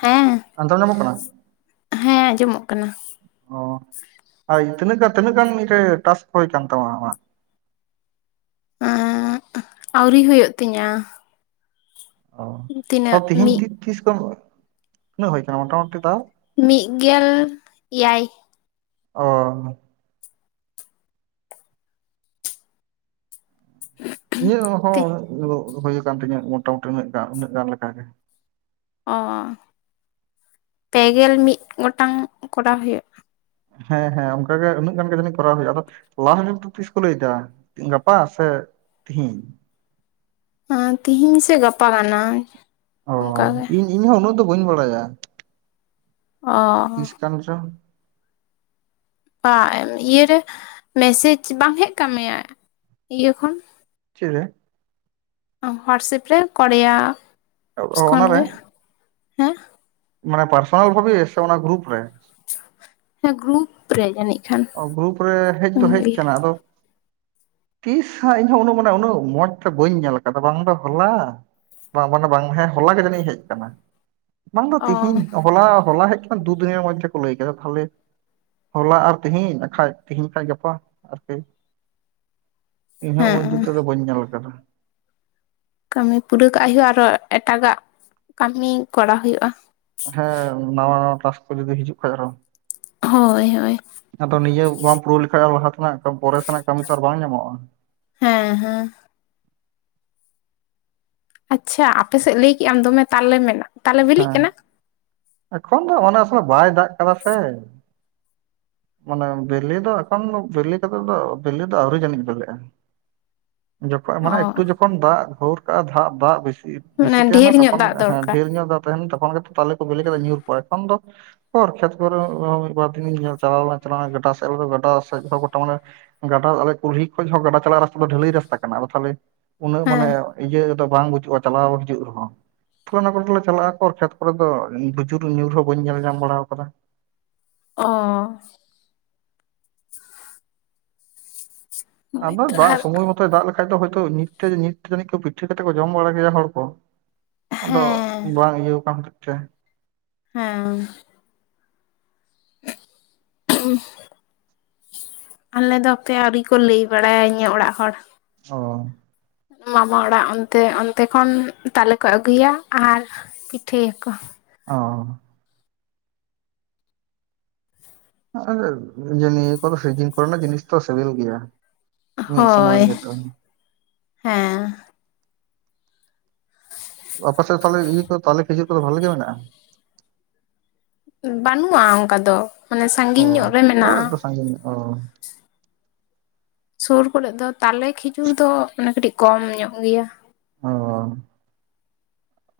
ᱦᱮᱸ ᱟᱱᱫᱚ ᱧᱟᱢᱚᱜ ᱠᱟᱱᱟ ᱦᱮᱸ ᱟᱸᱡᱚᱢᱚᱜ ᱠᱟᱱᱟ ᱚ ᱟᱨ ᱛᱤᱱᱟᱹᱜ ᱜᱟ ᱛᱤᱱᱟᱹᱜ ᱜᱟᱱ ᱤᱱᱠᱟᱹ ᱴᱟᱥᱠ ᱦᱩᱭ ᱠᱟᱱ ᱛᱟᱢᱟ ᱟᱢᱟᱜ ᱟᱣᱨᱤ ᱦᱩᱭᱩᱜ ᱛᱤᱧᱟᱹ ᱚ ᱛᱤᱱᱟᱹᱜ ᱛᱤᱦᱤᱧ ᱢᱤᱫ ᱛᱤ ᱛᱤᱥ ᱠᱷᱚᱱ ᱛᱤᱱᱟᱹᱜ ᱦᱩᱭ ᱠᱟᱱᱟ ᱢᱚᱴᱟ ᱢᱩᱴᱤ ᱛᱟᱣ ᱢᱤᱜ ᱜᱮᱞ ᱮᱭᱟᱭ᱾ ᱚᱻ [unintelligible] ᱤᱧᱟᱹᱜ ᱛᱤ ᱦᱚᱸ [unintelligible] ᱦᱩᱭ ᱟᱠᱟᱱ ᱛᱤᱧᱟᱹ ᱢᱚᱴᱟᱢᱩᱴᱤ ᱩᱱᱟᱹᱜ ᱜᱟᱱ ᱩᱱᱟᱹᱜ ᱜᱟᱱ ᱞᱮᱠᱟᱜᱮ᱾ ᱚᱻ ᱯᱮᱜᱮᱞ ᱢᱤᱫ ᱜᱚᱴᱟᱝ ᱠᱚᱨᱟᱣ ᱦᱩᱭᱩᱜ-ᱟ᱾ ᱦᱮᱸ ᱦᱮᱸ ᱚᱱᱠᱟᱜᱮ ᱩᱱᱟᱹᱜ ᱜᱟᱱ ᱜᱮ ᱡᱟᱱᱤ ᱠᱚᱨᱟᱣ ᱦᱩᱭᱩᱜ-ᱟ᱾ ᱟᱫᱚ ᱞᱟᱥ ᱰᱮᱴ ᱛᱤᱥ ᱠᱚ ᱞᱟᱹᱭᱫᱟ? ᱜᱟᱯᱟ ᱥᱮ ᱛᱤᱦᱤᱧ? ᱟᱻ ᱛᱤᱦᱤᱧ ᱥᱮᱹ ᱜᱟᱯᱟ ᱠᱟᱱᱟ ᱚ ᱚᱱᱠᱟᱜᱮ ᱤᱧ ᱤᱧ ᱦᱚ ᱩᱱᱟᱹᱜ ᱫᱚ ᱵᱟᱹᱧ ᱵᱟᱲᱟᱭᱟ᱾ ᱚᱻ ᱛᱤᱥ ᱠᱟᱱ ᱪᱚ᱾ ᱵᱟ ᱤᱭᱟᱹᱨᱮ ᱢᱮᱥᱮᱡᱽ ᱵᱟᱝ ᱦᱮᱡ ᱠᱟᱜ ᱢᱮᱭᱟ ᱤᱭᱟᱹ ᱠᱷᱚᱱ ᱪᱮᱜ ᱨᱮ? ᱦᱚᱣᱟᱴᱥᱮᱯ ᱨᱮ ᱠᱚᱨᱮᱭᱟ ᱮᱯᱥ ᱚ ᱠᱷᱚᱱ ᱚᱱᱟᱨᱮ ᱜᱮ ᱦᱮᱸ᱾ ᱢᱟᱱᱮ ᱯᱟᱨᱥᱚᱱᱟᱞ ᱵᱷᱟᱵᱮ ᱥᱮ ᱚᱱᱟ ᱜᱨᱩᱯ ᱨᱮ? ᱦᱮᱸ ᱜᱨᱩᱯ ᱨᱮ ᱡᱟᱹᱱᱤᱡ ᱠᱷᱟᱱ᱾ ᱚ ᱜᱨᱩᱯ ᱨᱮ ᱦᱮᱡ ᱫᱚ ᱦᱮᱡ ᱠᱟᱱᱟ ᱟᱫᱚ ᱛᱤᱥ ᱦᱟᱜ ᱤᱧ ᱦᱚ ᱩᱱᱟᱹᱜ ᱢᱟᱱᱮ ᱩᱱᱟᱹᱜ ᱢᱚᱸᱡᱽᱛᱮ ᱵᱟᱹᱧ ᱧᱮᱞ ᱠᱟᱫᱟ ᱵᱟᱝ ᱫᱚ ᱦᱚᱞᱟ᱾ ᱵᱟᱝ ᱢᱟᱱᱮ ᱵᱟᱝ ᱦᱮᱸ ᱦᱚᱞᱟ ᱜᱮ ᱡᱟᱹᱱᱤᱡ ᱦᱮᱡ ᱠᱟᱱᱟ᱾ ᱵᱟᱝ ᱫᱚ ᱚ ᱛᱤᱦᱤᱧ ᱦᱚᱞᱟ ᱦᱚᱞᱟ ᱦᱮᱡ ᱟᱠᱟᱱᱟ ᱫᱩ ᱫᱤᱱ ᱢᱚᱫᱫᱷᱮ ᱠᱚ ᱞᱟᱹᱭ ᱠᱮᱫᱟ ᱛᱟᱦᱚᱞᱮ ᱦᱚᱞᱟ ᱟᱨ ᱛᱤᱦᱤᱧ ᱟᱠᱷᱟᱡ ᱛᱤᱦᱤᱧ ᱠᱷᱟᱡ ᱜᱟᱯᱟ ᱟᱨᱠᱤ ᱤᱧᱦᱚᱸ ᱩᱱ ᱡᱩᱛ ᱦᱮᱸ ᱛᱮᱫᱚ ᱫᱚ ᱵᱟᱹᱧ ᱧᱮᱞ ᱠᱟᱫᱟ ᱠᱟᱹᱢᱤ ᱯᱩᱨᱟᱹᱣ ᱠᱟᱜ ᱦᱩᱭᱩᱜᱼᱟ ᱟᱨᱚ ᱮᱴᱟᱜᱟᱜ ᱠᱟᱹᱢᱤ ᱠᱚᱨᱟ ᱦᱩᱭᱩᱜᱼᱟ ᱦᱮᱸ ᱱᱟᱶᱟ ᱱᱟᱣᱟ ᱴᱟᱥ ᱠᱚ ᱦᱤᱡᱩᱜ ᱠᱷᱟᱱ ᱟᱨᱦᱚᱸ ᱦᱳᱭ ᱦᱳᱭ ᱟᱫᱚ ᱱᱤᱭᱟᱹ ᱵᱟᱢ ᱯᱩᱨᱟᱹᱣ ᱞᱮᱠᱷᱟᱡ ᱞᱟᱦᱟ ᱛᱮᱱᱟᱜ ᱯᱚᱨᱮ ᱥᱮᱱᱟᱜ ᱠᱟᱹᱢᱤ ᱛᱚ ᱟᱨ ᱵᱟᱝ ᱧᱟᱢᱚᱜᱼᱟ ᱦᱮᱸ ᱦᱮᱸ ᱟᱪᱪᱷᱟ ᱟᱯᱮᱥᱮᱫ ᱞᱟᱹᱭ ᱠᱮᱜ ᱟᱢ ᱫᱚᱢᱮ ᱛᱟᱞᱮ ᱢᱮᱱᱟᱜ ᱛᱟᱞᱮ ᱵᱤᱞᱤᱜ ᱚ ᱠᱟᱱᱟ? ᱮᱠᱷᱚᱱ ᱫᱚ ᱚᱱᱟ ᱥᱮ ᱵᱟᱭ ᱫᱟᱜ ᱠᱟᱫᱟ ᱥᱮ ᱢᱟᱱᱮ ᱵᱮᱞᱮ ᱫᱚ ᱮᱠᱷᱚᱱ ᱫᱚ ᱵᱮᱞᱮ ᱠᱟᱛᱮ ᱫᱚ ᱵᱮᱞᱮ ᱫᱚ ᱟᱹᱣᱨᱤ ᱡᱟᱹᱱᱤᱡ ᱵᱮᱞᱮᱜᱼᱟ ᱡᱚᱠᱷᱚᱱ ᱢᱟᱱᱮ ᱚ ᱮᱠᱴᱩ ᱡᱚᱠᱷᱚᱡ ᱫᱟᱜ ᱜᱷᱨ ᱠᱟᱜᱼᱟ ᱫᱟᱜ ᱫᱟᱜ ᱵᱮᱥᱤ ᱚᱱᱟ ᱵᱮᱥᱤ ᱰᱷᱮᱨ ᱛᱟᱦᱮᱱᱟ ᱧᱚᱜ ᱛᱚᱠᱷᱚᱱ ᱫᱟᱜ ᱦᱮᱸ ᱫᱚᱨᱠᱟᱨ ᱰᱷᱮᱨ ᱧᱚᱜ ᱫᱟᱜ ᱛᱟᱦᱮᱱᱟ ᱛᱚᱠᱷᱚᱱ ᱜᱮ ᱛᱚ ᱛᱟᱞᱮ ᱠᱚ ᱵᱮᱞᱤ ᱠᱟᱛᱮ ᱧᱩᱨ ᱠᱚᱜᱼᱟ ᱮᱠᱷᱚᱱ ᱫᱚ ᱦᱚᱨ ᱠᱷᱮᱛ ᱠᱚᱨᱮ ᱦᱚ ᱸ, ᱢᱤᱫ ᱵᱟᱨ ᱫᱤᱱ ᱧᱮᱞ ᱪᱟᱞᱟᱣ ᱞᱮᱱᱟ ᱾ ᱜᱟᱰᱟ ᱥᱮᱫ ᱨᱮᱫᱚ, ᱜᱟᱰᱟ ᱥᱮᱫ ᱨᱮᱫᱚ ᱜᱚᱴᱟ ᱾ ᱢᱟᱱᱮ ᱜᱟᱰᱟ,, ᱟᱞᱮ ᱠᱩᱞᱦᱤ ᱠᱷᱚᱡ ᱦᱚᱸ, ᱜᱟᱰᱟ ᱪᱟᱞᱟᱜ ᱨᱟᱥᱛᱟ ᱫᱚ, ᱰᱷᱟᱹᱞᱟ. ᱭ ᱨᱟᱥᱛᱟ ᱠᱟᱱᱟ ᱾ ᱟᱫᱚ ᱛᱟᱦᱞᱮ ᱩᱱᱟᱹᱜ ᱢᱟᱱᱮ ᱦᱮᱸ ᱤᱭᱟᱹ ᱫᱚ ᱵᱟᱝ ᱵᱩᱡᱩᱜ-ᱟ ᱪᱟᱞᱟᱣ ᱦᱤᱡᱩᱜ ᱨᱮᱦᱚᱸ ᱛᱟᱞᱮ ᱚᱱᱟ ᱠᱚᱨᱮ ᱫᱚᱞᱮ ᱪᱟᱞᱟᱜ-ᱟ᱾ ᱚᱨ ᱠᱷᱮᱛ ᱠᱚᱨᱮ ᱫᱚ, ᱵᱩᱡᱩᱨ ᱧᱩᱨ ᱦᱚᱸ, ᱵᱟᱹᱧ ᱧᱮᱞ ᱧᱟᱢ ᱵᱟᱲᱟ ᱟᱠᱟᱫᱟ? ᱚᱸᱻ ᱟᱫᱚ ᱦᱳᱭᱛᱚ ᱫᱟᱜ ᱟᱨ ᱥᱚᱢᱚᱭ ᱢᱚᱛᱚᱭ, ᱫᱟᱜ ᱞᱮᱠᱷᱟᱡ ᱫᱚ, ᱦᱳᱭ ᱛᱳ ᱱᱤᱛ ᱛᱮ, ᱱᱤᱛ ᱛᱮ ᱡᱟᱹᱱᱤᱡ ᱯᱤᱴᱷᱟᱹ ᱠᱟᱛᱮᱫ ᱠᱚ, ᱡᱚᱢ ᱵᱟᱲᱟ ᱠᱮᱭᱟ ᱦᱚᱲ ᱠᱚ ᱾ ᱟᱫᱚ ᱦᱮᱸ ᱵᱟᱝ ᱤᱭᱟᱹᱣ ᱠᱟᱱᱛᱮᱫ ᱛᱮ᱾ ᱦᱮᱸ ᱩᱸᱦ, ᱟᱞᱮ ᱫᱚ ᱦᱟᱯᱮ! ᱟᱹᱣᱨᱤ ᱠᱚ ᱞᱟᱹᱭ ᱵᱟᱲᱟᱭᱟ ᱤᱧᱟ ᱚᱲᱟᱜ ᱦᱚᱲ ᱾ ᱚᱻ᱾ ᱢᱟᱢᱟ ᱚᱲᱟᱜ ᱚᱱᱛᱮ, ᱚᱱᱛᱮ ᱠᱷᱚᱱ, ᱛᱟᱞᱮ ᱠᱚ ᱟᱹᱜᱩᱭᱟ ᱾ ᱟᱨ ᱯᱤᱴᱷᱟᱹ ᱭᱟᱠᱚ ᱾ ᱚᱻ᱾ ᱟᱨ ᱟᱟ ᱡᱮ [unintelligible] ᱱᱤᱭᱟᱹ ᱠᱚᱫᱚ ᱥᱤᱡᱤᱱ ᱠᱚᱨᱮᱱᱟᱜ ᱡᱤᱱᱤᱥ ᱛᱚ ᱥᱮᱵᱮᱞ ᱜᱮᱭᱟ ᱾ ᱦᱳᱭᱻ, ᱦᱮᱸᱻ ᱾ ᱟᱯᱮ ᱥᱮᱫ ᱫᱚ ᱛᱟᱦᱞᱮ ᱤᱭᱟᱹ ᱠᱚ ᱛᱟᱞᱮ ᱠᱷᱤᱡᱩᱨ ᱠᱚᱫᱚ ᱵᱷᱟᱞᱮ ᱜᱮ ᱢᱮᱱᱟᱜᱼᱟ? ᱵᱟᱱᱩᱜᱼᱟ ᱚᱱᱠᱟ ᱫᱚ ᱢᱟᱱᱮ ᱥᱟᱺᱜᱤᱧ ᱧᱚᱜ ᱨᱮ ᱢᱮᱱᱟᱜᱼᱟ ᱾ ᱟᱡᱚᱢ ᱚ ᱥᱩᱨ ᱠᱚᱨᱮ ᱫᱚ ᱛᱟᱞᱮ ᱠᱷᱤᱡᱩᱨ ᱫᱚ ᱚᱱᱮ ᱠᱟᱹᱴᱤᱡ ᱠᱚᱢ ᱧᱚᱜ ᱜᱮᱭᱟ ᱚ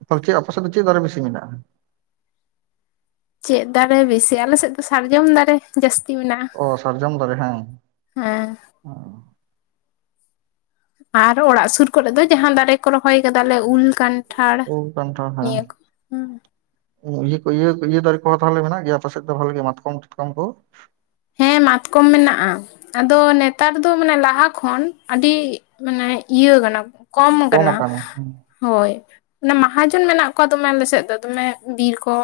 ᱟᱯᱮ ᱪᱮᱜ ᱟᱯᱮᱥᱟᱜ ᱫᱚ ᱪᱮᱫ ᱫᱟᱨᱮ ᱵᱮᱥᱤ ᱢᱮᱱᱟᱜᱼᱟ ᱪᱮᱫ ᱫᱟᱨᱮ ᱵᱮᱥᱤ ᱟᱞᱮᱥᱮᱫ ᱫᱚ ᱥᱟᱨᱡᱚᱢ ᱫᱟᱨᱮ ᱡᱟᱹᱥᱛᱤ ᱢᱮᱱᱟᱜᱼᱟ ᱚ ᱦᱮᱸ ᱚ ᱟᱨ ᱚᱲᱟᱜ ᱥᱩᱨ ᱠᱚᱨᱮ ᱫᱚ ᱡᱟᱦᱟᱸᱱ ᱫᱟᱨᱮ ᱠᱚ ᱨᱚᱦᱚᱭ ᱟᱠᱟᱫᱟᱞᱮ ᱩᱞ ᱠᱟᱱᱴᱷᱟᱲ ᱩᱞ ᱠᱟᱱᱴᱷᱟᱲ ᱦᱮᱸ ᱱᱤᱭᱟᱹ ᱠᱚ ᱤᱭᱟᱹ ᱤᱭᱟᱹ ᱤᱭᱟᱹ ᱫᱟᱨᱮ ᱠᱚᱦᱚᱸ ᱛᱟᱦᱚᱞᱮ ᱢᱮᱱᱟᱜ ᱜᱮᱭᱟ ᱟᱯᱮ ᱥᱮᱫ ᱫᱚ ᱵᱷᱟᱞᱮᱭᱟ ᱢᱟᱛᱠᱚᱢ ᱴᱟᱠᱚᱢ ᱠᱚ ᱦᱮᱸ ᱢᱟᱛᱠᱚᱢ ᱢᱮᱱᱟᱜᱼᱟ ᱟᱫᱚ ᱱᱮᱛᱟᱨ ᱫᱚ ᱢᱟᱱᱮ ᱞᱟᱦᱟ ᱠᱷᱚᱱ ᱟᱹᱰᱤ ᱢᱟᱱᱮ ᱤᱭᱟᱹ ᱠᱟᱱᱟ ᱵᱚᱱ ᱠᱚᱢ ᱠᱟᱱᱟ ᱦᱳᱭ ᱚᱱᱟ ᱢᱟᱦᱟᱡᱚᱱ ᱢᱮᱱᱟᱜ ᱠᱚᱣᱟ ᱫᱚᱢᱮ ᱟᱞᱮ ᱥᱮᱫ ᱫᱚ ᱫᱚᱢᱮ ᱵᱤᱨ ᱠᱚ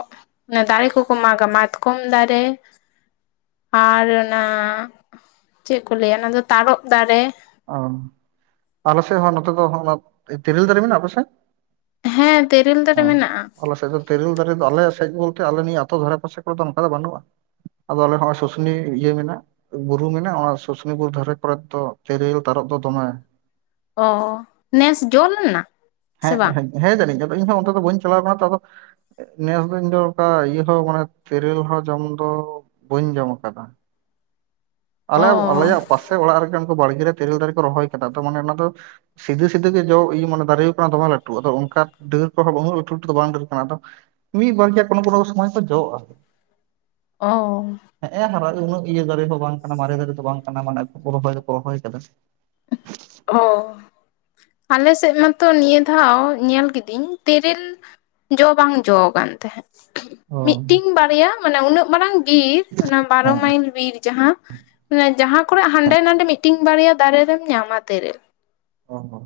ᱚᱱᱮ ᱫᱟᱨᱮ ᱠᱚᱠᱚ ᱢᱟᱜᱟ ᱢᱟᱛᱠᱚᱢ ᱫᱟᱨᱮ ᱟᱨ ᱚᱱᱟ ᱪᱮᱫ ᱠᱚ ᱞᱟᱹᱭᱟ ᱚᱱᱟ ᱫᱚ ᱛᱟᱨᱚᱵ ᱫᱟᱨᱮ ᱚ ᱟᱞᱮ ᱥᱮᱫ ᱦᱚᱸ ᱱᱚᱛᱮ ᱫᱚ ᱛᱮᱤᱨᱞ ᱫᱟᱨᱮ ᱢᱮᱱᱟᱜᱼᱟ ᱟᱯᱮ ᱥᱮᱫ ᱦᱮᱸ ᱛᱮᱨᱮᱞ ᱫᱟᱨᱮ ᱢᱮᱱᱟᱜᱼᱟ ᱟᱞᱮ ᱥᱟᱜ ᱛᱮᱨᱮᱹᱞ ᱫᱟᱨᱮ ᱫᱚ ᱟᱞᱮ ᱥᱮᱫ ᱵᱚᱞᱛᱮ ᱟᱞᱮ ᱱᱤᱭᱟᱹ ᱟᱹᱛᱩ ᱫᱷᱟᱨᱮ ᱯᱟᱥᱮ ᱠᱚᱨᱮ ᱫᱚ ᱚᱱᱠᱟ ᱫᱚ ᱵᱟᱹᱱᱩᱜᱼᱟ ᱟᱫᱚ ᱟᱞᱮ ᱦᱚᱸᱚᱭ ᱥᱩᱥᱩᱱᱤᱭᱟᱹ ᱤᱭᱟᱹ ᱢᱮᱱᱟᱜᱼᱟ ᱵᱩᱨᱩ ᱢᱮᱱᱟᱜᱼᱟ ᱚᱱᱟ ᱥᱩᱥᱩᱱᱤ ᱵᱩᱨᱩ ᱫᱷᱟᱨᱮ ᱠᱚᱨᱮ ᱫᱚ ᱛᱤᱨᱤᱞ ᱛᱟᱨᱚᱵ ᱫᱚ ᱫᱚᱢᱮ ᱚ ᱱᱮᱥ ᱡᱚᱞᱮᱱᱟ ᱥᱮ ᱦᱮᱸ ᱵᱟᱝ ᱦᱮᱸ ᱦᱮᱸ ᱡᱟᱹᱱᱤᱜ ᱟᱫᱚ ᱤᱧᱦᱚᱸ ᱚᱱᱛᱮ ᱫᱚ ᱵᱟᱹᱧ ᱪᱟᱞᱟᱣ ᱟᱠᱟᱱᱟ ᱟᱫᱚ ᱱᱮᱥ ᱫᱚ ᱤᱧ ᱫᱚ ᱤᱭᱟᱹ ᱦᱚᱸ ᱢᱟᱱᱮ ᱛᱤᱨᱤᱞ ᱦᱚᱸ ᱡᱚᱢ ᱫᱚ ᱵᱟᱹᱧ ᱡᱚᱢ ᱟᱠᱟᱫᱟ [inaudible] ᱟᱞᱮ ᱚ ᱟᱞᱮᱭᱟᱜ ᱯᱟᱥᱮ ᱚᱲᱟᱜ ᱨᱮᱜᱮ ᱩᱱᱠᱩ ᱵᱟᱲᱜᱮ ᱛᱮᱨᱮᱞ ᱫᱟᱨᱮ ᱠᱚ ᱨᱚᱦᱚᱭ ᱠᱟᱫᱟ ᱛᱚ ᱢᱟᱱᱮ ᱚᱱᱟ ᱫᱚ ᱥᱤᱫᱟᱹ ᱥᱤᱫᱟᱹ ᱜᱮ ᱡᱚ ᱤᱭᱟᱹ ᱢᱟᱱᱮ ᱫᱟᱨᱮ ᱠᱟᱱᱟ ᱫᱚᱢᱮ ᱞᱟᱹᱴᱩ ᱟᱫᱚ ᱚᱱᱠᱟ ᱰᱟᱹᱨ ᱠᱚᱦᱚᱸ ᱩᱱᱟᱹᱜ ᱞᱟᱹᱴᱩ ᱞᱟᱹᱴᱩ ᱫᱚ ᱵᱟᱝ ᱰᱟᱹᱨ ᱠᱟᱱᱟ ᱟᱫᱚ ᱢᱤᱫ ᱵᱟᱨ ᱜᱮᱭᱟ ᱠᱚᱱᱳ ᱠᱚᱱᱳ ᱥᱚᱢᱚᱭ ᱫᱚ ᱡᱚᱜᱼᱟ ᱟᱨᱠᱤ ᱚ ᱦᱮᱸ ᱦᱟᱨᱟᱜ ᱩᱱᱟᱹᱜ ᱤᱭᱟᱹ ᱫᱟᱨᱮ ᱦᱚᱸ ᱵᱟᱝ ᱠᱟᱱᱟ ᱢᱟᱨᱮ ᱫᱟᱨᱮ ᱫᱚ ᱵᱟᱝ ᱠᱟᱱᱟ ᱢᱟᱱᱮ ᱨᱚᱦᱚᱭ ᱫᱚᱠᱚ ᱨᱚᱦᱚᱭ ᱠᱟᱫᱟ ᱚ ᱟᱞᱮᱥᱮᱫ ᱢᱟᱛᱚ ᱱᱤᱭᱟᱹ ᱫᱷᱟᱣ ᱧᱮᱞ ᱠᱤᱫᱤᱹᱧ ᱛᱤᱨᱤᱞ ᱡᱚ ᱵᱟᱝ ᱡᱚ ᱠᱟᱱ ᱛᱟᱦᱮᱸᱫ ᱚ ᱢᱤᱫᱴᱤᱝ ᱵᱟᱨᱭᱟ ᱢᱟᱱᱮ ᱩᱱᱟᱹᱜ ᱢᱟᱨᱟᱝ ᱵᱤᱨ ᱚᱱᱟ ᱵᱟᱨᱚ ᱦᱮᱸ ᱢᱟᱭᱤᱞ ᱵᱤᱨ ᱡᱟᱦᱟᱸ ᱢᱟᱱᱮ ᱡᱟᱦᱟᱸ ᱠᱚᱨᱮ ᱦᱟᱸᱰᱮ ᱱᱟᱰᱮ ᱢᱤᱫᱴᱤᱱ ᱵᱟᱨᱭᱟ ᱫᱟᱨᱮ ᱨᱮᱢ ᱧᱟᱢᱟ ᱛᱤᱨᱤᱞ ᱚ ᱦᱚᱸ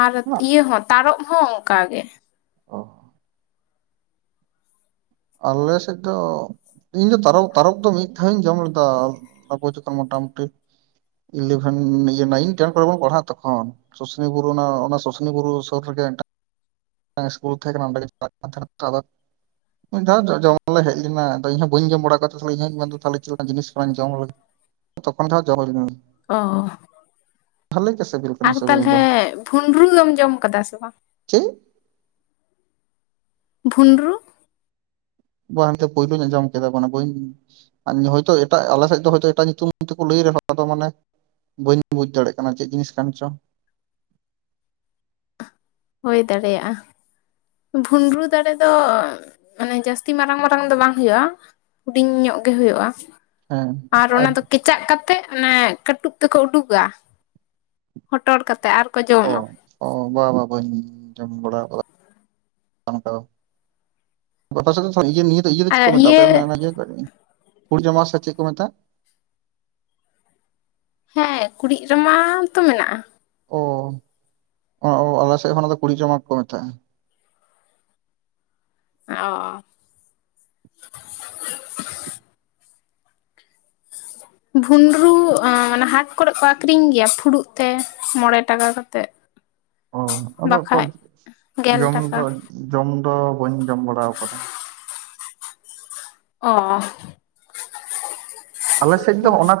ᱟᱨ ᱤᱭᱟᱹ ᱦᱚᱸ ᱛᱟᱨᱚᱵ ᱦᱚᱸ ᱚᱱᱠᱟ ᱜᱮ ᱚ ᱟᱞᱮ ᱥᱮᱫ ᱫᱚ ᱤᱧ ᱫᱚ ᱛᱟᱨᱚᱜ ᱛᱟᱨᱚᱯ ᱫᱚ ᱢᱤᱫ ᱫᱷᱟᱣ ᱤᱧ ᱡᱚᱢ ᱞᱮᱫᱟ ᱟᱵᱚ ᱪᱮᱛᱟᱱ ᱢᱚᱴᱟᱢᱩᱴᱤ ᱤᱞᱮᱵᱷᱮᱱ ᱤᱭᱟᱹ ᱱᱟᱭᱤᱱ ᱴᱮᱱ ᱠᱚᱨᱮ ᱵᱚᱱ ᱯᱟᱲᱦᱟᱜᱼᱟ ᱛᱚᱠᱷᱚᱱ ᱥᱩᱥᱱᱤ ᱵᱩᱨᱩ ᱱᱟ ᱚᱱᱟ ᱥᱩᱥᱱᱤ ᱵᱩᱨᱩ ᱥᱚᱨ ᱨᱮᱜᱮ ᱢᱤᱫᱴᱟᱝ ᱤᱥᱠᱩᱞ ᱛᱟᱦᱮ ᱠᱟᱱᱟ ᱚᱸᱰᱮ ᱜᱮ ᱪᱟᱞᱟᱜ ᱛᱟᱦᱮᱱ ᱠᱟᱱᱟ ᱢᱤᱫ ᱫᱷᱟᱣ ᱠᱚᱜᱡᱚᱢ ᱞᱮ ᱦᱮᱡ ᱞᱮᱱᱟ ᱟᱫᱚ ᱤᱧ ᱦᱚᱸ ᱵᱟᱹᱧ ᱡᱚᱢ ᱵᱟᱲᱟ ᱠᱚᱫᱟ ᱛᱟᱦᱞᱮ ᱤᱧᱦᱚᱧ ᱢᱮᱱ ᱮᱫᱟ ᱛᱟᱦᱞᱮ ᱪᱮᱫᱞᱮᱠᱟᱱ ᱡᱤᱱᱤᱥ ᱠᱟᱱᱟ ᱡᱚᱢᱟ ᱛᱚᱠᱷᱚᱱ ᱦᱟᱜ ᱡᱚᱢ ᱦᱳᱭ ᱞᱮᱱᱟ ᱚ ᱵᱷᱟᱞᱮ ᱜᱮ ᱥᱮᱵᱤᱞ ᱟᱨ ᱛᱟᱞᱦᱮ ᱵᱷᱩᱨᱢᱩᱨᱩ ᱫᱚᱢ ᱡᱚᱢ ᱠᱟᱫᱟ ᱥᱮ ᱵᱟᱝ ᱪᱮ ᱵᱦᱩᱱᱰᱨᱩ ᱵᱟᱝ ᱜᱮ ᱯᱳᱭᱞᱩ ᱟᱡᱚᱢ ᱠᱮᱫᱟ ᱵᱟᱱᱮ ᱵᱟᱹᱧ ᱦᱚᱭᱛᱳ ᱮᱴᱟᱜ ᱟᱞᱮᱥᱮᱫ ᱫᱚᱭ ᱮᱴᱟᱜ ᱧᱩᱛᱩᱢ ᱛᱮᱠᱚ ᱞᱟᱹᱭ ᱨᱮᱦᱚᱸ ᱟᱫᱚ ᱢᱟᱱᱮ ᱼᱼ ᱵᱟᱹᱧ ᱵᱩᱡᱽ ᱫᱟᱲᱮᱜ ᱠᱟᱱᱟ ᱪᱮᱫ ᱡᱤᱱᱤᱥ ᱠᱟᱱ ᱪᱚ? ᱦᱩᱭ ᱫᱟᱲᱮᱭᱟᱜᱼᱟ। ᱵᱷᱩᱱᱨᱩ ᱫᱟᱨᱮ ᱫᱚ ᱢᱟᱱᱮ ᱡᱟᱹᱥᱛᱤ ᱢᱟᱨᱟᱝ ᱢᱟᱨᱟᱝ ᱫᱚ ᱵᱟᱝ ᱦᱩᱭᱩᱜᱼᱟ। ᱦᱩᱰᱤᱧ ᱧᱚᱜ ᱜᱮ ᱦᱩᱭᱩᱜᱼᱟ᱾ ᱟᱨ ᱚᱱᱟ ᱫᱚ ᱠᱮᱼᱼ ᱪᱟᱜ ᱠᱟᱛᱮᱫ ᱚᱱᱮ ᱠᱟᱹᱴᱩᱵ ᱛᱮᱠᱚ ᱩᱰᱩᱠᱟ ᱦᱚᱴᱚᱨ ᱠᱟᱛᱮ ᱟᱨ ᱠᱚ ᱚ ᱡᱚᱢᱟ। ᱚ ᱵᱟ ᱵᱟᱝ ᱵᱟᱹᱧ ᱡᱚᱢ ᱵᱟᱲᱟ ᱟᱠᱟᱫᱟ ᱚᱱᱠᱟ ᱫᱚ। ᱟᱯᱮ ᱥᱮᱫ ᱫᱚ ᱤᱭᱟᱹ ᱱᱤᱭᱟᱹ ᱫᱚ ᱤᱭᱟᱹ ᱫᱚ ᱪᱮᱫ ᱠᱚ ᱢᱮᱛᱟᱜᱼᱟ ᱥᱮ [unintelligible] ᱚᱱᱟ [unintelligible] ᱤᱭᱟᱹ ᱯᱷᱩᱲ [unintelligible] ᱡᱚᱢᱟ ᱥᱮᱫ ᱪᱮᱫ ᱠᱚ ᱢᱮᱛᱟᱜᱼᱟ? ᱦᱮᱸ ᱠᱩᱲᱤᱫ ᱨᱟᱢᱟ ᱛᱚ ᱢᱮᱱᱟᱜᱼᱟ। ᱚ, ᱚ ᱚ ᱟᱞᱮ ᱥᱮᱫ ᱦᱚᱸ ᱚᱱᱟ ᱫᱚ ᱠᱩᱲᱤᱫ ᱨᱟᱢᱟ ᱜᱮᱠᱚ ᱢᱮᱛᱟᱜᱼᱟ। ᱚᱻ ᱵᱷᱩᱸᱰᱨᱩ ᱚᱸᱱᱮ ᱦᱟᱴ ᱠᱚᱨᱮᱫ ᱠᱚ ᱟᱠᱷᱨᱤᱧ ᱜᱮᱭᱟ ᱯᱷᱩᱲᱩᱜ ᱛᱮ ᱢᱚᱬᱮ ᱴᱟᱠᱟ ᱠᱟᱛᱮᱫ। [inaudible] ᱚ ᱟᱫᱚ ᱜᱮᱞ ᱡᱚᱢ ᱴᱟᱠᱟ ᱫᱚ ᱡᱚᱢ ᱫᱚ ᱵᱟᱹᱧ ᱡᱚᱢ ᱵᱟᱲᱟᱣ ᱠᱟᱫᱟ। ᱚᱻ ᱟᱞᱮ ᱥᱮᱫ ᱫᱚ ᱚᱱᱟ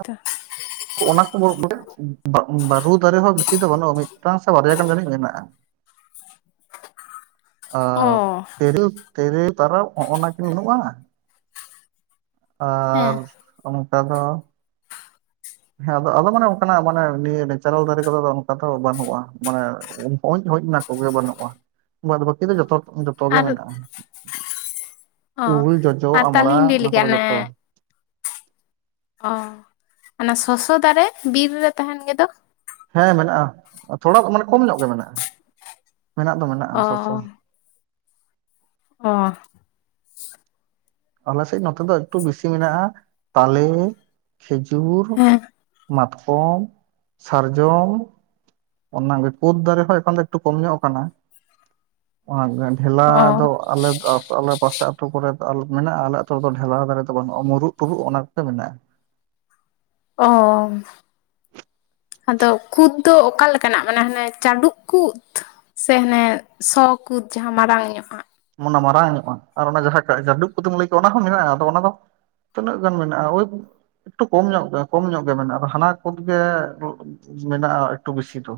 ᱚᱱᱟ ᱠᱷᱚᱵᱚᱨ [unintelligible] ᱵᱚᱞᱮ ᱼᱼ [unintelligible] ᱵᱟᱹᱨᱩ ᱫᱟᱨᱮ ᱦᱚᱸ ᱵᱮᱥᱤ ᱫᱚ ᱵᱟᱹᱱᱩᱜᱼᱟ ᱢᱤᱫᱴᱟᱝ ᱥᱮ ᱵᱟᱨᱭᱟ ᱜᱟᱱ ᱡᱟᱹᱱᱤᱡ ᱢᱮᱱᱟᱜᱼᱟ। [unintelligible] ᱟᱨ ᱛᱮᱨᱮᱞ ᱛᱮᱨᱮᱞ ᱛᱟᱨᱟᱵᱽ ᱦᱚᱜ ᱱᱟ ᱠᱤᱱ ᱵᱟᱹᱱᱩᱜᱼᱟ। ᱟᱨ ᱦᱮᱸ ᱚᱝᱠᱟ ᱫᱚ ᱦᱮᱸ ᱟᱫᱚ ᱟᱫᱚ ᱢᱟᱱᱮ ᱚᱝᱠᱟᱱᱟᱜ ᱢᱟᱱᱮ ᱱᱤᱭᱟᱹ ᱱᱮᱪᱟᱨᱮᱞ ᱫᱟᱨᱮ ᱠᱚᱫᱚ ᱚᱱᱠᱟ ᱫᱚ ᱵᱟᱹᱱᱩᱜᱼᱟ᱾ ᱢᱟᱱᱮ ᱼᱼ ᱦᱳᱡ ᱦᱳᱡ ᱚᱱᱟ ᱠᱚᱜᱮ ᱵᱟᱹᱱᱩᱜᱼᱟ ᱵᱟᱫ ᱵᱟᱹᱠᱤ ᱫᱚ ᱡᱚᱛᱚ ᱡᱚᱛᱚᱜᱮ ᱟᱨ ᱢᱮᱱᱟᱜᱼᱟ। ᱚ ᱩᱞ, ᱡᱚᱡᱚ, ᱟᱨ ᱟᱢᱲᱟ ᱛᱟᱞᱤᱧ ᱞᱟᱹᱭ ᱚᱱᱟ ᱞᱮᱜᱮ ᱠᱚᱫᱚ ᱚᱱᱮ ᱡᱷᱚᱛᱚ। ᱚ ᱚᱱᱟ ᱥᱚᱥᱚ ᱫᱟᱨᱮ ᱵᱤᱨ ᱨᱮ ᱛᱟᱦᱮᱱ ᱜᱮᱫᱚ? ᱦᱮᱸ ᱢᱮᱱᱟᱜᱼᱟ ᱛᱷᱚᱲᱟ ᱢᱟᱱᱮ ᱠᱚᱢ ᱧᱚᱜ ᱜᱮ ᱢᱮᱱᱟᱜᱼᱟ ᱢᱮᱱᱟᱜ ᱫᱚ ᱢᱮᱱᱟᱜᱼᱟ ᱚ ᱥᱚᱥᱚ। ᱚ ᱟᱞᱮᱥᱮᱡ ᱱᱚᱛᱮ ᱫᱚ ᱮᱠᱴᱩ ᱵᱮᱥᱤ ᱢᱮᱱᱟᱜᱼᱟ ᱛᱟᱞᱮ᱾ ᱠᱷᱮᱡᱩᱨ, ᱦᱮᱸ ᱢᱟᱛᱠᱚᱢ, ᱥᱟᱨᱡᱚᱢ। ᱚᱱᱟ ᱜᱮ ᱠᱩᱫ ᱫᱟᱨᱮ ᱦᱚᱸ ᱮᱠᱷᱚᱱ ᱮᱠᱴᱩ ᱠᱚᱢ ᱧᱚᱜ ᱠᱟᱱᱟ। ᱰᱷᱮᱞᱟ ᱫᱚ ᱚ ᱟᱞᱮ ᱟᱞᱮ ᱯᱟᱥᱮ ᱼᱼ ᱟᱹᱛᱩ ᱠᱚᱨᱮ ᱫᱚ ᱟᱞ ᱢᱮᱱᱟᱜᱼᱟ ᱟᱞᱮ ᱟᱹᱛᱩ ᱨᱮᱫᱚ ᱰᱷᱮᱞᱟᱣ ᱫᱟᱨᱮ ᱫᱚ ᱵᱟᱹᱱᱩᱜᱼᱟ ᱢᱩᱨᱩᱫ ᱛᱩᱨᱩᱜ ᱚᱱᱟ ᱠᱚᱜᱮ ᱢᱮᱱᱟᱜᱼᱟ। ᱚ ᱦᱚ ᱟᱫᱚ ᱠᱩᱫ ᱫᱚ ᱚᱠᱟ ᱞᱮᱠᱟᱱᱟᱜ ᱢᱟᱱᱮ ᱦᱟᱱᱮ ᱪᱟᱰᱩᱜ ᱠᱩᱫᱽ। ᱥᱮ ᱦᱟᱱᱮ ᱥᱚ ᱠᱩᱫ ᱡᱟᱦᱟᱸ ᱢᱟᱲᱟᱝ ᱧᱚᱜ ᱟ। ᱚᱱᱟ ᱢᱟᱨᱟᱝ ᱧᱚᱜᱼᱟ ᱟᱨ ᱚᱱᱟ ᱡᱟᱦᱟᱸ ᱡᱟᱰᱩᱵ ᱠᱩᱫᱮᱢ ᱞᱟᱹᱭ ᱠᱮᱫ ᱚᱱᱟ ᱦᱚᱸ ᱢᱮᱱᱟᱜᱼᱟ ᱟᱫᱚ ᱚᱱᱟ ᱫᱚ ᱼᱼ ᱛᱤᱱᱟᱹᱜ ᱜᱟᱱ ᱢᱮᱱᱟᱜᱼᱟ ᱳᱭ ᱼᱼ ᱮᱠᱴᱩ ᱠᱚᱢ ᱧᱚᱜ ᱜᱮ ᱠᱚᱢ ᱧᱚᱜ ᱜᱮ ᱢᱮᱱᱟᱜᱼᱟ ᱟᱫᱚ ᱦᱟᱱᱟ ᱠᱩᱫ ᱜᱮ ᱢᱮᱱᱟᱜᱼᱟ ᱮᱠᱴᱩ ᱵᱮᱥᱤ ᱫᱚ।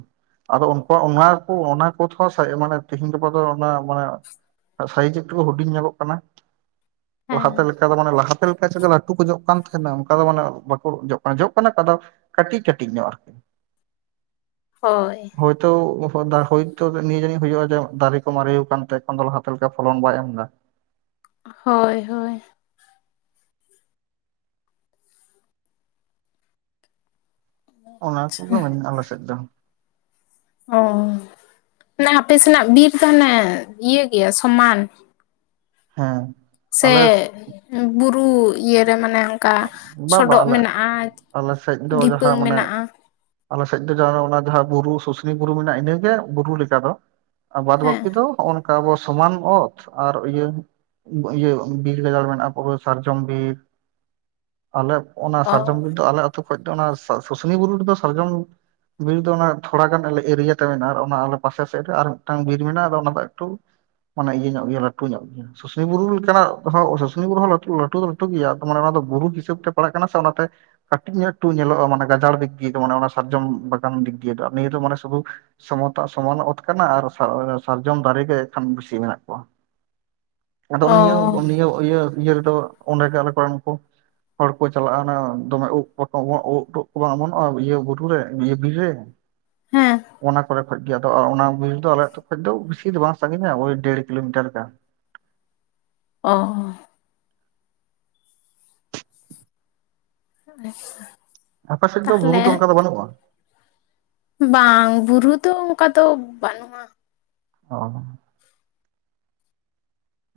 ᱟᱫᱚ ᱩᱱᱠᱩ ᱚᱱᱟ ᱠᱚ ᱚᱱᱟ ᱠᱩᱫᱽ ᱦᱚᱸ ᱢᱟᱱᱮ ᱛᱤᱦᱤᱧ ᱜᱟᱯᱟ ᱫᱚ ᱚᱱᱟ ᱢᱟᱱᱮ ᱼᱼ ᱥᱟᱭᱤᱡᱽ ᱮᱠᱴᱩ ᱦᱩᱰᱤᱧ ᱧᱚᱜᱚᱜ ᱠᱟᱱᱟ ᱦᱮᱸ ᱞᱟᱦᱟᱛᱮ ᱞᱮᱼᱼ ᱟᱫᱚ ᱢᱟᱱᱮ ᱞᱟᱦᱟᱛᱮ ᱞᱮᱠᱟ ᱪᱮᱫ ᱞᱟᱹᱴᱩ ᱠᱚ ᱡᱚᱜ ᱠᱟᱱ ᱛᱟᱦᱮᱱᱟ ᱚᱱᱠᱟ ᱫᱚ ᱢᱟᱱᱮ ᱵᱟᱠᱚ ᱡᱚᱜ ᱠᱟᱱᱟ ᱡᱚᱜ ᱠᱟᱱᱟ ᱚᱠᱟ ᱫᱚ ᱼᱼ ᱠᱟᱹᱴᱤᱡ ᱠᱟᱹᱴᱤᱡ ᱧᱚᱜ ᱟᱨᱠᱤ ᱦᱳᱭ ᱦᱳᱭᱛᱚ ᱦᱳᱭᱛᱚ ᱱᱤᱭᱟᱹ ᱡᱟᱹᱱᱤᱡ ᱦᱳᱭᱳᱜᱼᱟ ᱡᱮ ᱫᱟᱨᱮ ᱠᱚ ᱢᱟᱨᱮ ᱟᱠᱟᱱᱛᱮ ᱮᱠᱷᱚᱱ ᱫᱚ ᱞᱦᱟᱛ ᱛᱮ ᱞᱮᱠᱟ ᱯᱷᱚᱞᱚᱱ ᱵᱟᱭ ᱮᱢ ᱮᱫᱟ। ᱦᱳᱭ ᱦᱳᱭ ᱚᱱᱟ ᱠᱚᱜᱮ ᱢᱮᱱᱟᱜᱼᱟ ᱟᱞᱮ ᱥᱮᱡ ᱫᱚ। ᱚ ᱢᱟᱱᱮ ᱦᱟᱯᱮ ᱥᱮᱱᱟᱜ ᱵᱤᱨ ᱫᱚ ᱟᱱᱮ ᱤᱭᱟᱹ ᱜᱮᱭᱟ ᱥᱚᱢᱟᱱ। ᱦᱮᱸ ᱥᱮ ᱟᱞᱮ ᱵᱩᱨᱩ ᱤᱭᱟᱹ ᱨᱮ ᱢᱟᱱᱮ ᱼᱼ ᱠᱟ ᱵᱟ ᱵᱟ ᱥᱚᱰᱚᱜ ᱟᱞᱮ ᱢᱮᱱᱟᱜᱼᱟ ᱟᱞᱮ ᱥᱮᱫ ᱫᱚ ᱡᱟᱦᱟᱸ ᱫᱷᱤᱯᱟᱹᱝ ᱢᱟᱱᱮ ᱢᱮᱱᱟᱜᱼᱟ। ᱟᱞᱮ ᱥᱮᱡ ᱫᱚ ᱚᱱᱟ ᱡᱟᱦᱟᱸ ᱵᱩᱨᱩ ᱥᱩᱥᱱᱤ ᱵᱩᱨᱩ ᱢᱮᱱᱟᱜᱼᱟ ᱤᱱᱟᱹᱜᱮ ᱵᱩᱨᱩ ᱞᱮᱠᱟ ᱫᱚ ᱟ ᱵᱟᱫᱽ ᱦᱮᱸ ᱵᱟᱹᱠᱤ ᱫᱚ ᱱᱚᱜᱼ ᱚ ᱱᱚᱝᱠᱟ ᱟᱵᱚ ᱥᱚᱢᱟᱱ ᱚᱛ ᱟᱨ ᱤᱭᱟᱹ ᱤᱭᱟᱹ ᱵᱤᱨ ᱜᱟᱡᱟᱲ ᱢᱮᱱᱟᱜᱼᱟ ᱯᱩᱨᱟᱹ ᱥᱟᱨᱡᱚᱢ ᱵᱤᱨ ᱟᱞᱮ ᱚᱱᱟ ᱚ ᱥᱟᱨᱡᱚᱢ ᱵᱤᱨ ᱫᱚ ᱟᱞᱮ ᱟᱹᱛᱩ ᱠᱷᱚᱡ ᱫᱚ ᱚᱱᱟ ᱥᱩᱥᱩᱱᱤ ᱵᱩᱨᱩ ᱨᱮᱫᱚ ᱥᱟᱨᱡᱚᱢ ᱵᱤᱨ ᱫᱚ ᱚᱱᱟ ᱛᱷᱚᱲᱟ ᱜᱟᱱ ᱟᱞᱮ ᱮᱨᱤᱭᱟ ᱛᱮ ᱢᱮᱱᱟᱜᱼᱟ ᱚᱱᱟ ᱟᱞᱮ ᱯᱟᱥᱮ ᱥᱮᱫ ᱨᱮ ᱟᱨ ᱢᱤᱴᱟᱝ ᱵᱤᱨ ᱢᱮᱱᱟᱜᱼᱟ ᱟᱫᱚ ᱚᱱᱟ ᱫᱚ ᱮᱠᱴᱩ ᱢᱟᱱᱮ ᱤᱭᱟᱹ ᱧᱚᱜ ᱜᱮᱭᱟ ᱞᱟᱹᱴᱩ ᱧᱚᱜ ᱜᱮᱭᱟ ᱥᱩᱥᱩᱱᱤ ᱵᱩᱨᱩ ᱞᱮᱠᱟᱱᱟᱜ ᱦᱚᱸ ᱥᱩᱥᱱᱤ ᱵᱩᱨᱩ ᱦᱚᱸ ᱞᱟᱹᱴᱩ ᱫᱚ ᱞᱟᱹᱴᱩ ᱜᱮᱭᱟ ᱢᱟᱱᱮ ᱚᱱᱟ ᱫᱚ ᱵᱩᱨᱩ ᱦᱤᱥᱟᱹᱵ ᱛᱮ ᱯᱟᱲᱟᱜ ᱠᱟᱱᱟ ᱥᱮ ᱚᱱᱟᱛᱮ ᱠᱟᱹᱴᱤᱡ ᱧᱚᱜ ᱮᱠᱴᱩ ᱧᱮᱞᱚᱜᱼᱟ ᱢᱟᱱᱮ ᱜᱟᱡᱟᱲ ᱫᱤᱠ ᱫᱤᱭᱮ ᱫᱚ ᱢᱟᱱᱮ ᱚᱱᱟ ᱥᱟᱨᱡᱚᱢ ᱵᱟᱜᱟᱱ ᱫᱤᱠ ᱫᱤᱭᱮ ᱫᱚ ᱟᱨ ᱱᱤᱭᱟᱹ ᱫᱚ ᱢᱟᱱᱮ ᱥᱩᱫᱩ ᱥᱚᱢᱚᱛᱟ ᱥᱚᱢᱟᱱ ᱚᱛ ᱠᱟᱱᱟ ᱟᱨ ᱥᱟᱨᱡᱚᱢ ᱫᱟᱨᱮᱜ ᱜᱮ ᱮᱠᱷᱟᱱ ᱵᱮᱥᱤ ᱢᱮᱱᱟᱜ ᱠᱚᱣᱟ [inaudible] ᱟᱫᱚ ᱱᱤᱭᱟᱹ ᱱᱤᱭᱟᱹ ᱤᱭᱟᱹ ᱤᱭᱟᱹ ᱨᱮᱫᱚ ᱚᱸᱰᱮ ᱜᱮ ᱟᱞᱮ ᱠᱚᱨᱮᱱ ᱠᱚ ᱦᱚᱲ ᱠᱚ ᱪᱟᱞᱟᱜᱼᱟ ᱱᱟᱜ ᱫᱚᱢᱮ ᱩᱫ ᱯᱚᱴᱚᱢᱚᱜ ᱩᱫ ᱴᱩᱫ ᱠᱚ ᱵᱟᱝ ᱚᱢᱚᱱᱚᱜᱼᱟ ᱤᱭᱟᱹ ᱵᱩᱨᱩ ᱨᱮ ᱤᱭᱟᱹ ᱵᱤᱨ ᱨᱮ ᱦᱮᱸ ᱚᱱᱟ ᱠᱚᱨᱮ ᱠᱷᱚᱡ ᱜᱮ ᱟᱫᱚ ᱚᱱᱟ ᱵᱤᱨ ᱫᱚ ᱟᱞᱮ ᱟᱛᱳ ᱠᱷᱚᱡ ᱫᱚ ᱵᱤᱥᱤ ᱫᱚ ᱵᱟᱝ ᱥᱟᱺᱜᱤᱧᱟ ᱳᱭ ᱰᱮᱲ ᱠᱤᱞᱳᱢᱤᱴᱟᱨ ᱞᱮᱠᱟ ᱚ [unintelligible] ᱟᱯᱟᱥᱮᱫ ᱫᱚ ᱵᱩᱨᱩ ᱫᱚ ᱛᱟᱦᱞᱮ ᱚᱱᱠᱟ ᱫᱚ ᱵᱟᱹᱱᱩᱜᱼᱟ ᱵᱟᱝ ᱵᱩᱨᱩ ᱫᱚ ᱚᱱᱠᱟ ᱫᱚ ᱵᱟᱹᱱᱩᱜᱼᱟ‍᱾ ᱚ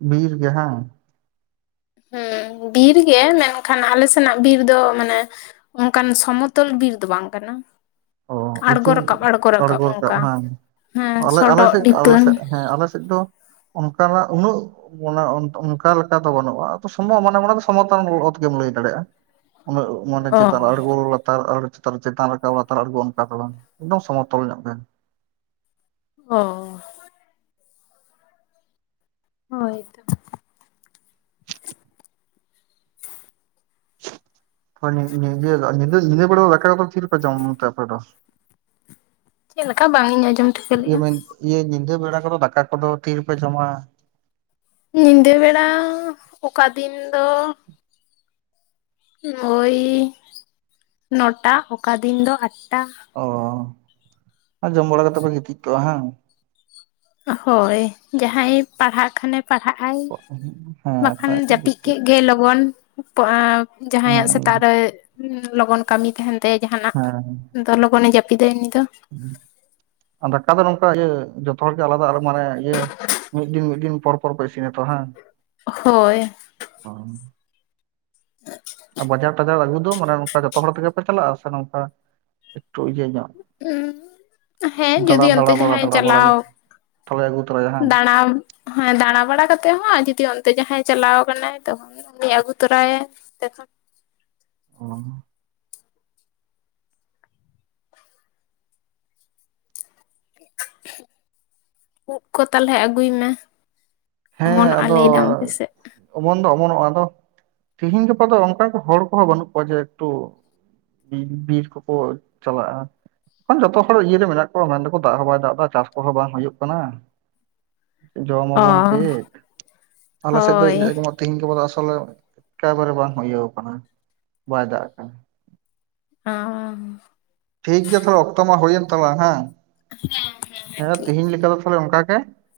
ᱵᱤᱨ ᱜᱮ ᱦᱟᱸᱝ ᱦᱮᱸ ᱵᱤᱨ ᱜᱮ ᱢᱮᱱᱠᱷᱟᱱ ᱟᱞᱮ ᱥᱮᱱᱟᱜ ᱵᱤᱨ ᱫᱚ ᱢᱟᱱᱮ ᱚᱱᱠᱟᱱ ᱥᱚᱢᱚᱛᱚᱞ ᱵᱤᱨ ᱫᱚ ᱵᱟᱝ ᱠᱟᱱᱟ᱾ ᱚ ᱩᱪᱩ ᱟᱬᱜᱚ ᱨᱟᱠᱟᱵ ᱟᱬᱜᱚ ᱟᱲᱜᱚ ᱨᱟᱠᱟᱵ ᱚᱱᱠᱟ ᱵᱟᱝ ᱦᱮᱸ ᱟᱞᱮ ᱟᱞᱮ ᱥᱚᱰᱚᱜ ᱥᱮᱫ ᱰᱷᱤᱯᱟᱹᱝ ᱟᱞᱮᱥᱮᱫ ᱦᱮᱸ ᱟᱞᱮᱥᱮᱫ ᱫᱚ ᱚᱱᱠᱟᱱᱟᱜ ᱩᱱᱟᱹᱜ ᱚᱱᱟ ᱚᱱᱠᱟ ᱞᱮᱠᱟ ᱫᱚ ᱵᱟᱹᱱᱩᱜᱼᱟ ᱟᱫᱚ ᱥᱚᱢᱚ ᱢᱟᱱᱮ ᱢᱟᱱᱮ ᱥᱚᱢᱚᱛᱚᱱ ᱚᱛ ᱜᱮᱢ ᱞᱟᱹᱭ ᱫᱟᱲᱮᱭᱟᱜᱼᱟ᱾ ᱚᱱᱟᱹᱜ [unintelligible] ᱢᱟᱱᱮ ᱚ ᱪᱮᱛᱟᱱ ᱟᱬᱜᱚ ᱞᱟᱛᱟᱨ ᱟᱬᱜᱚ ᱪᱮᱛᱟᱱ ᱨᱟᱠᱟᱵᱞᱟᱛᱟᱨ ᱟᱰᱜᱚ ᱚᱱᱠᱟ ᱫᱚ ᱵᱟᱝ ᱮᱠᱫᱚᱢ ᱥᱚᱢᱚᱛᱚᱞ ᱧᱚᱜ ᱜᱮ᱾ ᱚ ᱦᱳᱭ ᱛᱚ ᱦᱳᱭ ᱧᱤᱫᱟᱹ ᱵᱮᱲᱟ ᱫᱚ ᱫᱟᱠᱟ ᱠᱚᱫᱚ ᱠᱚᱫᱚ ᱛᱤ ᱨᱮᱯᱮ ᱡᱚᱢ ᱛᱮ ᱟᱯᱮ ᱫᱚ? ᱪᱮᱫ ᱞᱮᱠᱟ ᱵᱟᱝ ᱤᱧ ᱟᱡᱚᱸᱢ? ᱤᱭᱟᱹ ᱢᱮᱱ ᱤᱭᱟᱹ ᱧᱤᱫᱟᱹ ᱵᱮᱲᱟ ᱠᱚᱫᱚ ᱫᱟᱠᱟ ᱠᱚᱫᱚ ᱛᱤ ᱨᱮᱯᱮ ᱡᱚᱢᱟ? ᱧᱤᱫᱟᱹ ᱵᱮᱲᱟ ᱚᱠᱟ ᱫᱤᱱ ᱫᱚ ᱳᱭ ᱱᱚᱴᱟ ᱚᱠᱟ ᱫᱤᱱ ᱫᱚ ᱟᱴᱴᱟ᱾ ᱚ ᱡᱚᱢ ᱵᱟᱲᱟ ᱠᱟᱛᱮ ᱯᱮ ᱜᱤᱛᱤᱡ ᱠᱚᱜᱼᱟ᱾ ᱦᱟᱝ ᱦᱳᱭ ᱡᱟᱦᱟᱸᱭ ᱯᱟᱲᱦᱟᱜ ᱠᱷᱟᱱᱮ ᱯᱟᱲᱦᱟᱜᱼᱟᱭ ᱦᱮᱸ ᱵᱟᱠᱷᱟᱱ ᱵᱟᱠᱷᱟᱡ ᱡᱟᱹᱯᱤᱫ ᱜᱤᱛᱤᱡ ᱠᱮᱫ ᱜᱮ ᱞᱚᱜᱚᱱ᱾ ᱡᱟᱦᱟᱸᱭᱟᱜ ᱦᱮᱸ ᱥᱮᱛᱟᱜ ᱨᱮ ᱞᱚᱜᱚᱱ ᱠᱟᱹᱢᱤ ᱛᱟᱦᱮᱱ ᱛᱟᱭᱟ ᱡᱟᱦᱟᱱᱟᱜ᱾ ᱛᱚ ᱞᱚᱜᱚᱱᱮ ᱡᱟᱹᱯᱤᱫᱟᱭ ᱩᱱᱤ ᱫᱚ᱾ ᱫᱟᱠᱟ ᱫᱚ ᱱᱚᱝᱠᱟ ᱤᱭᱟᱹ ᱡᱚᱛᱚ ᱦᱚᱲᱜᱮ ᱟᱞᱟᱫᱟ ᱢᱟᱱᱮ ᱤᱭᱟᱹ ᱢᱤᱫ ᱫᱤᱱ ᱢᱤᱫ ᱫᱤᱱ ᱯᱚᱨ ᱯᱚᱨ ᱯᱮ ᱤᱥᱤᱱᱟᱛᱚ ᱦᱮᱸ ᱦᱟᱝ? ᱦᱳᱭ [unintelligible] [unintelligible] ᱵᱟᱡᱟᱨ ᱴᱟᱡᱟᱨ ᱟᱹᱜᱩ ᱫᱚ ᱢᱟᱱᱮ ᱱᱚᱝᱠᱟ ᱡᱚᱛᱚ ᱦᱚᱲ ᱛᱮᱜᱮ ᱯᱮ ᱪᱟᱞᱟᱜᱼᱟ᱾ ᱥᱮ ᱱᱚᱝᱠᱟ ᱮᱠᱴᱩ ᱤᱭᱟᱹ ᱧᱚᱜ ᱩ ᱦᱮᱸ ᱫᱟᱬᱟ ᱡᱩᱫᱤ ᱚᱱᱛᱮ ᱫᱟᱬᱟ ᱵᱟᱲᱟ ᱡᱟᱦᱟᱸᱭ ᱫᱟᱬᱟ ᱵᱟᱲᱟ ᱪᱟᱞᱟᱣ ᱛᱟᱦᱚᱞᱮ ᱟᱹᱜᱩ ᱛᱚᱨᱟᱭᱟ ᱦᱟᱝ? ᱫᱟᱬᱟᱢ ᱦᱮᱸ ᱫᱟᱬᱟ ᱵᱟᱲᱟ ᱠᱟᱛᱮᱜ ᱦᱚᱸ ᱟᱨ ᱡᱩᱚᱫᱤ ᱚᱱᱛᱮ ᱡᱟᱦᱟᱸᱭ ᱪᱟᱞᱟᱣ ᱟᱠᱟᱱᱟᱭ ᱛᱚ ᱩᱱᱤ ᱟᱹᱜᱩ ᱛᱚᱨᱟᱭᱟᱭ ᱚᱱᱛᱮ ᱠᱷᱚᱱ᱾ ᱚ ᱩᱫ [unintelligible] ᱠᱚ ᱛᱟᱞᱦᱮ ᱟᱹᱜᱩᱭ ᱢᱮ᱾ ᱦᱮᱸ ᱚᱢᱚᱱᱚᱜᱼᱟ ᱟᱫᱚ ᱞᱟᱹᱭ ᱫᱟᱢ ᱟᱯᱮᱥᱮᱫ ᱚᱢᱚᱱ ᱫᱚ ᱚᱢᱚᱱ ᱚᱜᱼᱟ ᱟᱫᱚ ᱛᱤᱦᱤᱧ ᱜᱟᱯᱟ ᱫᱚ ᱚᱱᱠᱟ ᱦᱚᱲ ᱠᱚᱦᱚᱸ ᱵᱟᱹᱱᱩᱜ ᱠᱚᱣᱟ᱾ ᱡᱮ ᱮᱠᱴᱩ ᱵᱤᱨ ᱠᱚ ᱠᱚ ᱪᱟᱞᱟᱜᱼᱟ ᱡᱷᱚᱛᱚ ᱦᱚᱲ ᱤᱭᱟᱹ ᱨᱮ ᱢᱮᱱᱟᱜ ᱠᱚᱣᱟ ᱢᱮᱱ ᱫᱟᱠᱚ ᱫᱟᱜ ᱦᱚᱸ ᱵᱟᱭ ᱫᱟᱜ ᱮᱫᱟ ᱪᱟᱥ ᱠᱚ ᱦᱚᱸ ᱵᱟᱝ ᱦᱳᱭᱳᱜ ᱠᱟᱱᱟ᱾ ᱡᱚᱢ ᱚ ᱟᱵᱚᱱ ᱪᱮᱫ ᱟᱞᱮ ᱥᱮᱫ ᱫᱚ ᱦᱳᱭ ᱛᱮᱦᱮᱧ ᱜᱟᱯᱟ ᱫᱚ ᱟᱥᱚ ᱞᱮ ᱮᱠ ᱵᱟᱨᱮ ᱵᱟᱝ ᱤᱭᱟᱹ ᱟᱠᱟᱱᱟ ᱵᱟᱭ ᱫᱟᱜ ᱟᱠᱟᱜᱼᱟ᱾ ᱚᱻ ᱴᱷᱤᱠ ᱜᱮᱭᱟ ᱛᱟᱦᱞᱮ ᱚᱠᱛᱚ ᱢᱟ ᱦᱩᱭᱮᱱ ᱛᱟᱞᱟᱝ ᱦᱮᱸ ᱦᱮᱸ ᱴᱷᱤᱠ ᱛᱮᱦᱮᱧ ᱞᱮᱠᱟ ᱫᱚ ᱛᱟᱦᱞᱮ ᱚᱱᱠᱟ ᱜᱮ᱾